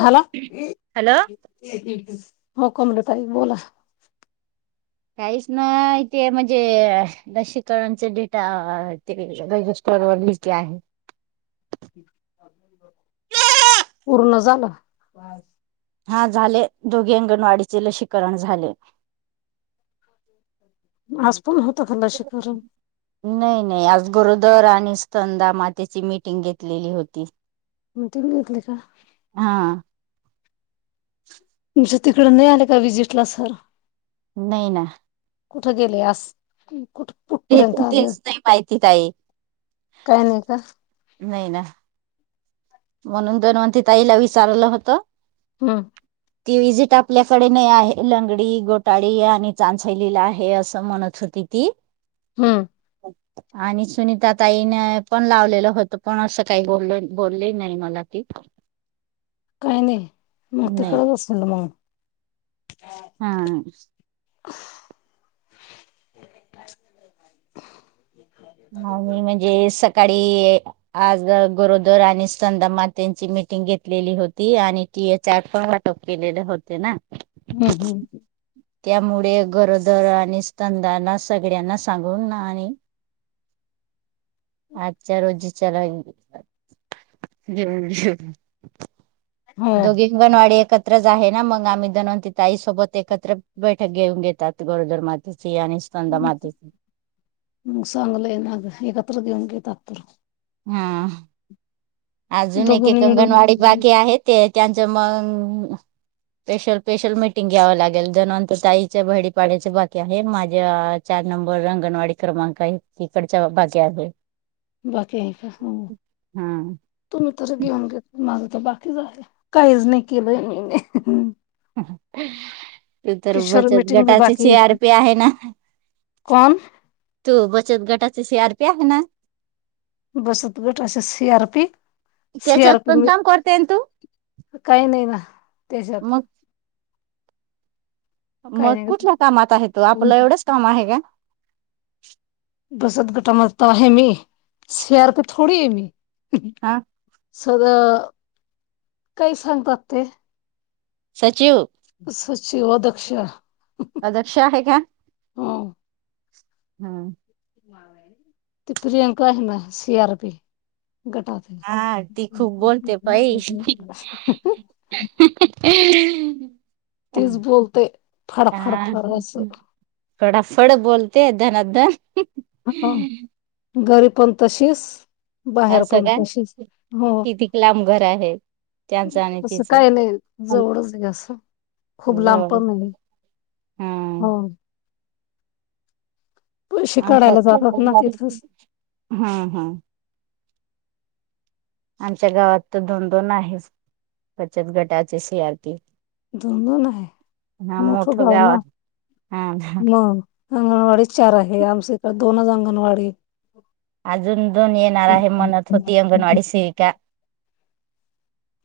Hello. Hello. हो कोमल ताई बोला. काहीच ना इ ते म्हणजे लशीकरणचा डेटा ते ब वरली आहे पूर्ण झालं. हा झाले दोघे अंगणवाडीचे लसीकरण झाले. अस. नाही नाही आज गरो दर आणि स्कंदा मातेची मिटिंग घेतलेली होती. मतेम येत का. हा तुमच्या तिकड नाही आले का विजिटला सर. नाही ना. कुठे गेले अस. ते पण तेच नाही माहिती का आहे काय नाही का नाही ना म्हणून दन्वंती ताईला विचारलं होत. हम. ती विजिट आपल्याकडे नाही आहे लंगडी गोटाळी आणि चांचयलीला आहे असं म्हणत होत. किती. हम्म. आणि सुनीता ताईने पण लावलेलं होत पण असं काही बोलले. नाही मला कि. काही नाही मग तिकडच असेल मग. हा. आणि म्हणजे स काळी आज गोरोदर आणि संंदमा त्यांची मिटिंग घेतलेली होती आणि की चार प वाटप केलेले होते ना. हम्म हम्म. त्यामुळे गरोदर आणि स्तंदांना सगळ्यांना सांगून आणि अच्छा रोजी चलाे हो दोघी अगंणवाडी एकच. च आहे ना मग आम्ही दनवतीि त आईसोबत एकत्र बैठक घेऊन घेतात गोरोदरमात. मग चांगलंय नाग एकत्र घेऊन घेतात तर. हा. अजून एके दोघांनी मिळून अंगणवाडी बाकी आहे ते त्यांचं मग. स्पेशल स्पेशल मीटिंग घ्यावं लागेल दनवंतर ताईच्या बहिपाड्याचे बाकी आहे माझ्या. नंबर अंगणवाडी क्रमांक तिकडच्या भागे आहे. बाकी का हो हा तुम्ही तर घेऊन गेत. माझं तर बाकीच आहे काहीच नाही केलंय मी. त तर किशोर बचत मीटिंग बी गटाची े बाकी आर पी आहे ना. कोण तू बचत गटाची शी आर पी आहे ना. बसत गट अस सीआर पी त्याच्यात सीआर पी पण म काम करते ना तू काही नाही ना त्याच्यात मग काही मग नाही कुठल्या कामात आहे तू आपलं एवढंच काम आहे का. बसत गटामता आहे मी शयार क थोडी आहे मी हा. सदा काय सांगतात ते. सचिव. सचीव अध्यक्ष. अध्यक्ष आहे का. हो. हम्म. ती प्रियंका आहे ना सी आर पी गटात आहे हा ती खूप बोलते बाई हम् ह. तीच बोलते फाडफाडफड असं फडाफड बोलते धनाधन हा घरी पण तशीस असं काय कितीक लांब घर आहे? त्यांचं आणि असं तिचं काय नाही जवळच घर असं खूप लांब जवळ पण नाही. हा हो. पैसे अ काढायला जातात ना तिथंच हां हां. आमच्या गावात तर दोन दोन आहेत, बचत गटाचे सी आर पी दोन दोन हाय, मोठं गाव ना हा मग अंगणवाडी चार आहे. आमच्या इकडे दोनच अंगणवाडी अजून दोन येणार आहे म्हणत होती अंगणवाडी सेविका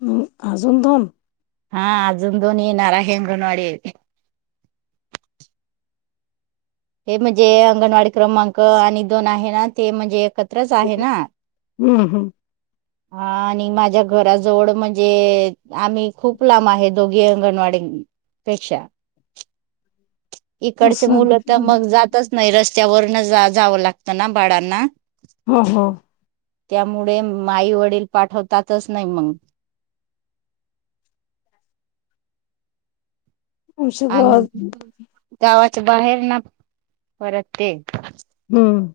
हम् अजून दोन? हा अजून दोन येणार आहे अंगणवाडी हे म्हणजे अंगणवाडी क्रमांक आणि दोन आहे, ना ते म्हणजे एकत हम्म हम्म. हा आणि माझ्या घराजवळ म्हणजे, आम्ही खूप लांब आहे दोघे अंगणवाडी पेक्षा इकडचे असं मुलं तर मग जातच नाही, रस्त्यावरन जा जावं लागतं ना बाळांना- हो हो. त्यामुळे माई वडील पाठवतातच नाही मग [inaudible] आमच्या आणि गावात गावाच्या बाहेर ना परत ते हम्म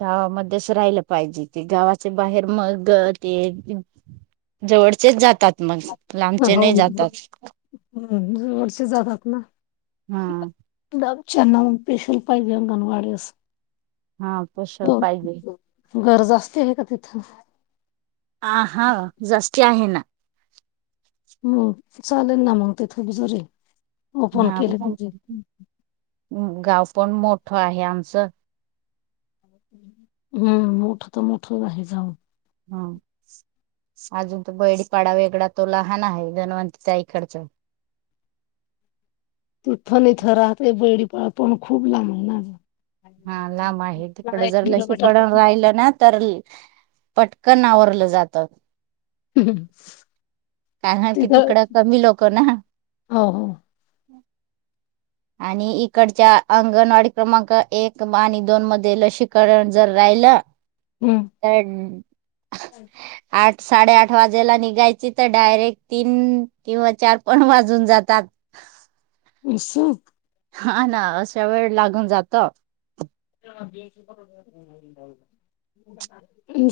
गावा मध्येच राहिलं पाहिजे, ते गावाचे बाहेर मंग् ते- जवळचेच जातात मग लांबचे हो नाही जातात. हम्म जवळचे जातात ना. हां. ज्याना मग स्पेशल पाहिजे. अंगणवाडी आस हा पोषक पाहिजे. गरज असतिल का तिथं? आ हा जास्ती आहे ना. हम्म चालेल ना मग ते थुप जरी ओपन हा केले म्हणजे गाव पण मोठं आहे आमचं. हम्म मोठ तर मोठं आहे जाऊ हम. अजून तो बैलपाडा वेगळा तो लहान आहे जनवंती ताईकडच [inaudible] ती तूथण इथं राहते, बोलली पाडा पण खूप लांब आहे ना हा लांब आहे हा तिकडं एक जर लशीकड किलोमीटर. राहिला ना तर ली पटकन आवरलं जातात. हम्.. कारण कि तिकडं कमी लोक ना हो हो आणि इकडच्या अंगणवाडी क्रमांक एक आणि दोन मध्ये लसीकरण जर राहिलं राहिला हम्म तर आठ ' साडे आठ वाजेला निघायची, तर डायरेक्ट तीन किंवा चार पण वाजून जातात. [unintelligible] अस. हा ना अशा वेळ लागून जात.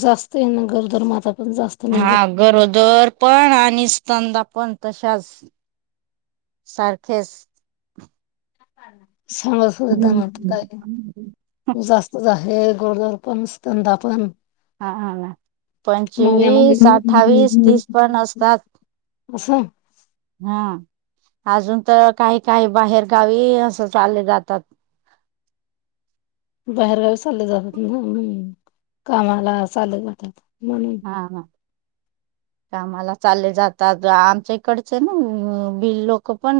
जास्त आहे ना गरोदर माता पण जास्त हा निघत गरोदर पण आणि स्तंनदा आपण तशाच सारखेच चांगली सुविधा म्ह काय हम्म जास्त जास्त हे गरोदर पण स्तंनदा पण हा ना माझ्यामध्ये पंचवीस अठ्ठावीस तीस पण असतात [unintelligible] असं. हा. अजून तर काही काही बाहेर गावी असं चालले जातात. [inaudible] बाहेरगावी चालले जातात ना, कामाला चालले जातात. म्हणून हा हा. कामाला चालले जातात आमच्या इकडचे ना बी लोक पण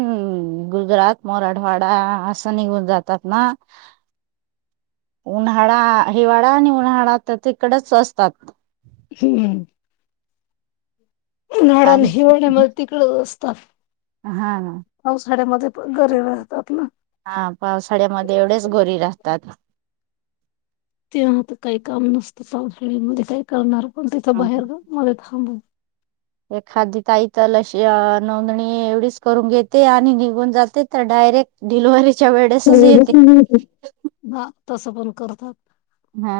गुजरात मराठवाडा असं निघून जातात ना. उन्हाळा, हिवाळा आणि उन्हाळा तर तिकडच असतात. हम्म् उन्हाळा आणि हिवाळ मी तिकड असत. तर हा हा... घरी राहतात ना. हा पावसाळ्यामध्ये एवढेच गोरीला असतात. तेव्हा आता काही काम नसतं, पावसाळ्या मध्ये काय करणार, पण तिथं बाहेर मला थांबव- एखादी ताई तर अशी नोंदणी एवढीच करून घेते. आणि निघून जाते तर डायरेक्ट- डायरेक्ट डिलिव्हरी च. हा, तस पण करतात. हा...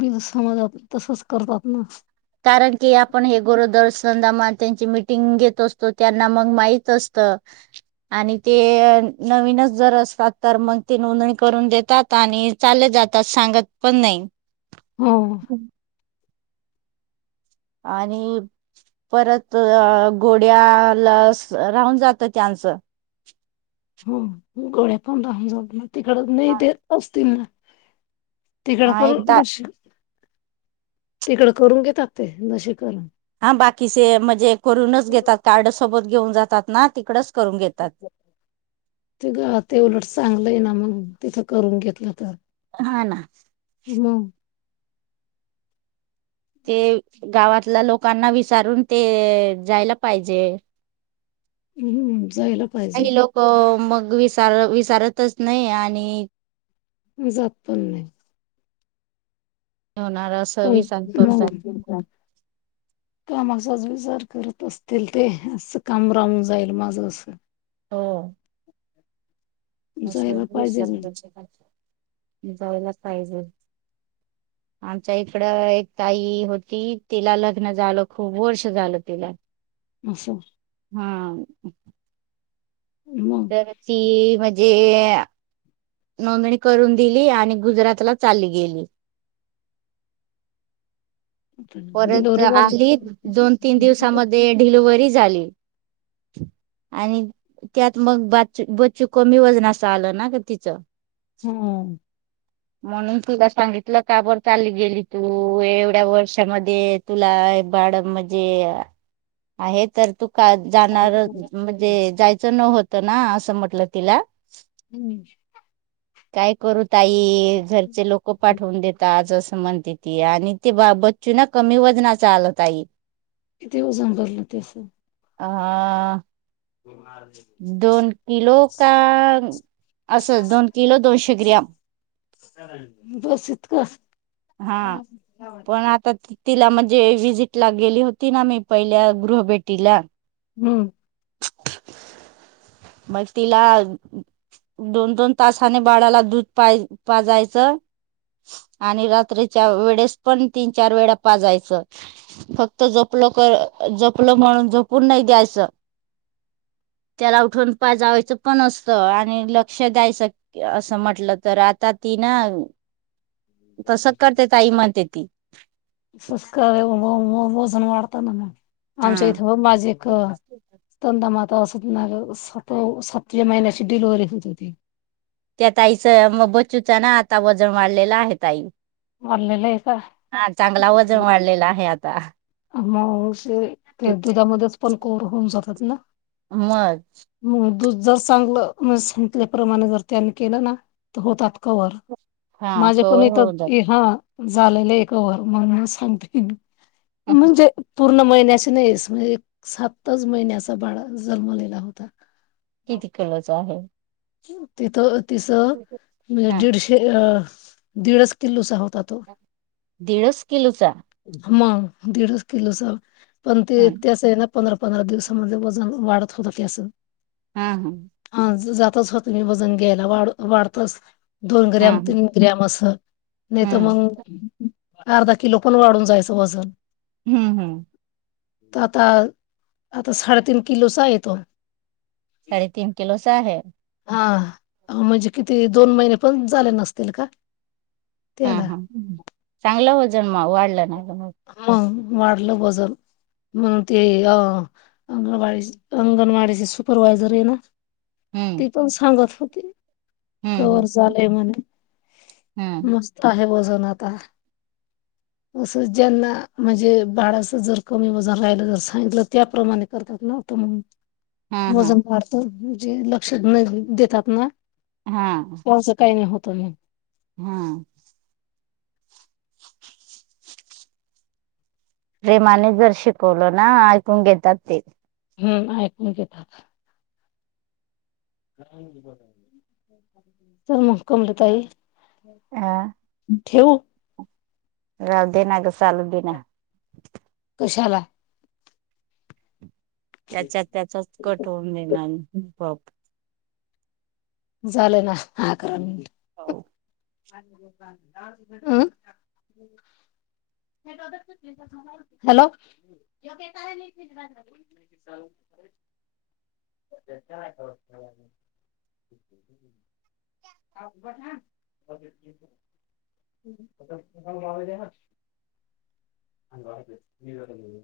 बीज समाजात तसच करतात ना [unintelligible] कारण की आपण हे गोरोदरसमा त्यांची मिटिंग घेत असतो, त्यांना मग माहत असत. आणि ते नवीनच जर असतात. तर मग ते नोंदणी करून देतात. आणि चालले जातात. सांगत पण नाही. हो. आणि परत गोळ्या, लस, राहून जातं त्यांचं. हा [inaudible] हो गोळ्या पण राहून जातात, तिकड नाही देत असतील ना. तिकड हा पण एक ता लशी, तिकडं करून घेतात ते लशी करन. हा बाकीचे म्हणजे करूनच घेतात. कार्ड सोबत घेऊन जातात ना, तिकडच करून घेतात. ते ग, ते उलट, चांगलंय ना मग हा, ना मग ते गावातल्या लोकांना विचारून, ते जायला पाहिजे हम् हमम [unintelligible] काही लोक मग, विसार, विसारतच, नाही आणि जात पण नाही. होणार का असं मग विसार [unintelligible] करतात. तोच विचार करत असतील ते, असं काम रावून जाईल माझं अस हो. अस जायला पाहिजे विचार ना जायला पाहिजे [unintelligible] हा [inaudible] आमच्या इकड एक ताई होती, तिला लग्न झालं खूप वर्ष झालं तिला. असं हा. मग तर ती, म्हणजे नोंदणी करून दिली, आणि गुजरातला चालली गेली. हा हा हा [inaudible] आता परत डिलिव्हरी झाली आली, दोन, तीन, दिवसामध्ये डिलव्हरी झाली. हा [inaudible] आणि त्यात मग, बच बच्चू कमी वजन असं आलं ना, का तिचं हम्म. म्हणून तुला सांगितलं, काबर चाली गेली तू एवढ्या वर्ष त्यामध्ये तुला बाड म्हणजे आहे तर त [unintelligible] का जाणार म्हणजे, जायचं न होतं ना, असं म्हटलं तिला. हम्. काय करू ताई, घरचे लोक पाठवून देतात आज. म्हणते ती, आणि ते बच्चूना कमी वजनाचा आला ताई. किती वाजन भरला त्याचे? अ, दोन किलो का? असंच, दोन किलो, दोनशे ग्रॅम, बस इतकं हा पण आता ति- तिला म्हणजे विजिट ला गेली होती ना, मी पहिल्या गृहभेटीला. हम्म. मग तिला दोन दोन तासाने बाळाला दूध पा पाजयचं आणि रात्रीच्या वेळेस पण तीन चार वेळा पाजायचं फक्त जोप लोकर जपलं म्हणून झपून नाही द्यायचं त्याला उठून पाजावायचं पण असत आणि लक्ष द्यायचं असं म्हटलं तर आता ती ना तस करते तई म्हणते ती हो वजन वाढत ना आमच्या हा इथे माझी त्या एकंद म अस ना सातव महिन्याची डिलवररी होत होती त्या ताई च मग बच्चूचा ना आता वजन वाढलेलं आहे ताई. वारलेलं आहे का हा चांगला वजन वाढलेला आहे आता. मगे ते दुधामध्येच पण कोर होऊन जातात ना. मंच. मग दूध जर चांगल्या सांगितल्याप्रमाणे जर त्यांनी केलं ना तर होतात कवर हा माझ्या पण कवर इथ होऊ जात हा झालेलं एक वर म्हणून सांगते. म्हणजे? पूर्ण महिन्याची नाहीस म्हणजे एक सातच महिन्याचा बाळा जन्मलेला होता. किती किलोचा आहे.? तिथं तिसं म्हणजे हा दीडशे अ दीडच किल्लोचा होत. दीडच किलोचा? मग दीड किलो स पण ते हा इतिहास आहे ना. पंधरा पंधरा दिवसांमध्ये वजन वाढत होतं ते असं. हा हा तसच होत मी वजन घ्यायला वाढतच. दोन हा ग्रॅम तीन ग्रॅम अस नाही हा तर मग. अर्धा किलो पण वाढून जायचं वजन. हम्म हम्म तर आता आता साडेतीन किलोचा येतो. साडेतीन किलोच आहे. हा म्हणजे किती दोन महिने पण झाले नसतील का? त्याला हम हम चांगलं वजन वाढलं ना? म वाढलं वजन. म्हणून ते अ अंगणवाडी अंगणवाडीचे सुपरवायझर आहे ना. हम्म ती पण सांगत होती. क हम्म झालेय म्हणे हम्म मस्त आहे बस. सनाता [unintelligible] ज्यांना म्हणजे बाळाचं जर कमी वजन राहिलं जर सांगितलं त्याप्रमाणे करतात नव्हत मग. हा हा वजन वाढत म्हणजे लक्षात नाही देतात ना. कोणसं काही नाही होत म. हम्म प्रेमाने जर शिकवलो ना ऐकून घेतात ते- हम्म ऐकून घेतात. चल मग कमलाताई. अ ठेऊ? राहू दे ना ग चालू दे ना. कशाला? त्याच्यात त्याचाच कट होन देणार आपोआप. झालं ना अकरा मिनिटे. हो हम हॅलो [inaudible] [unintelligible] [unintelligible] [unintelligible] [unintelligible] अंग वा.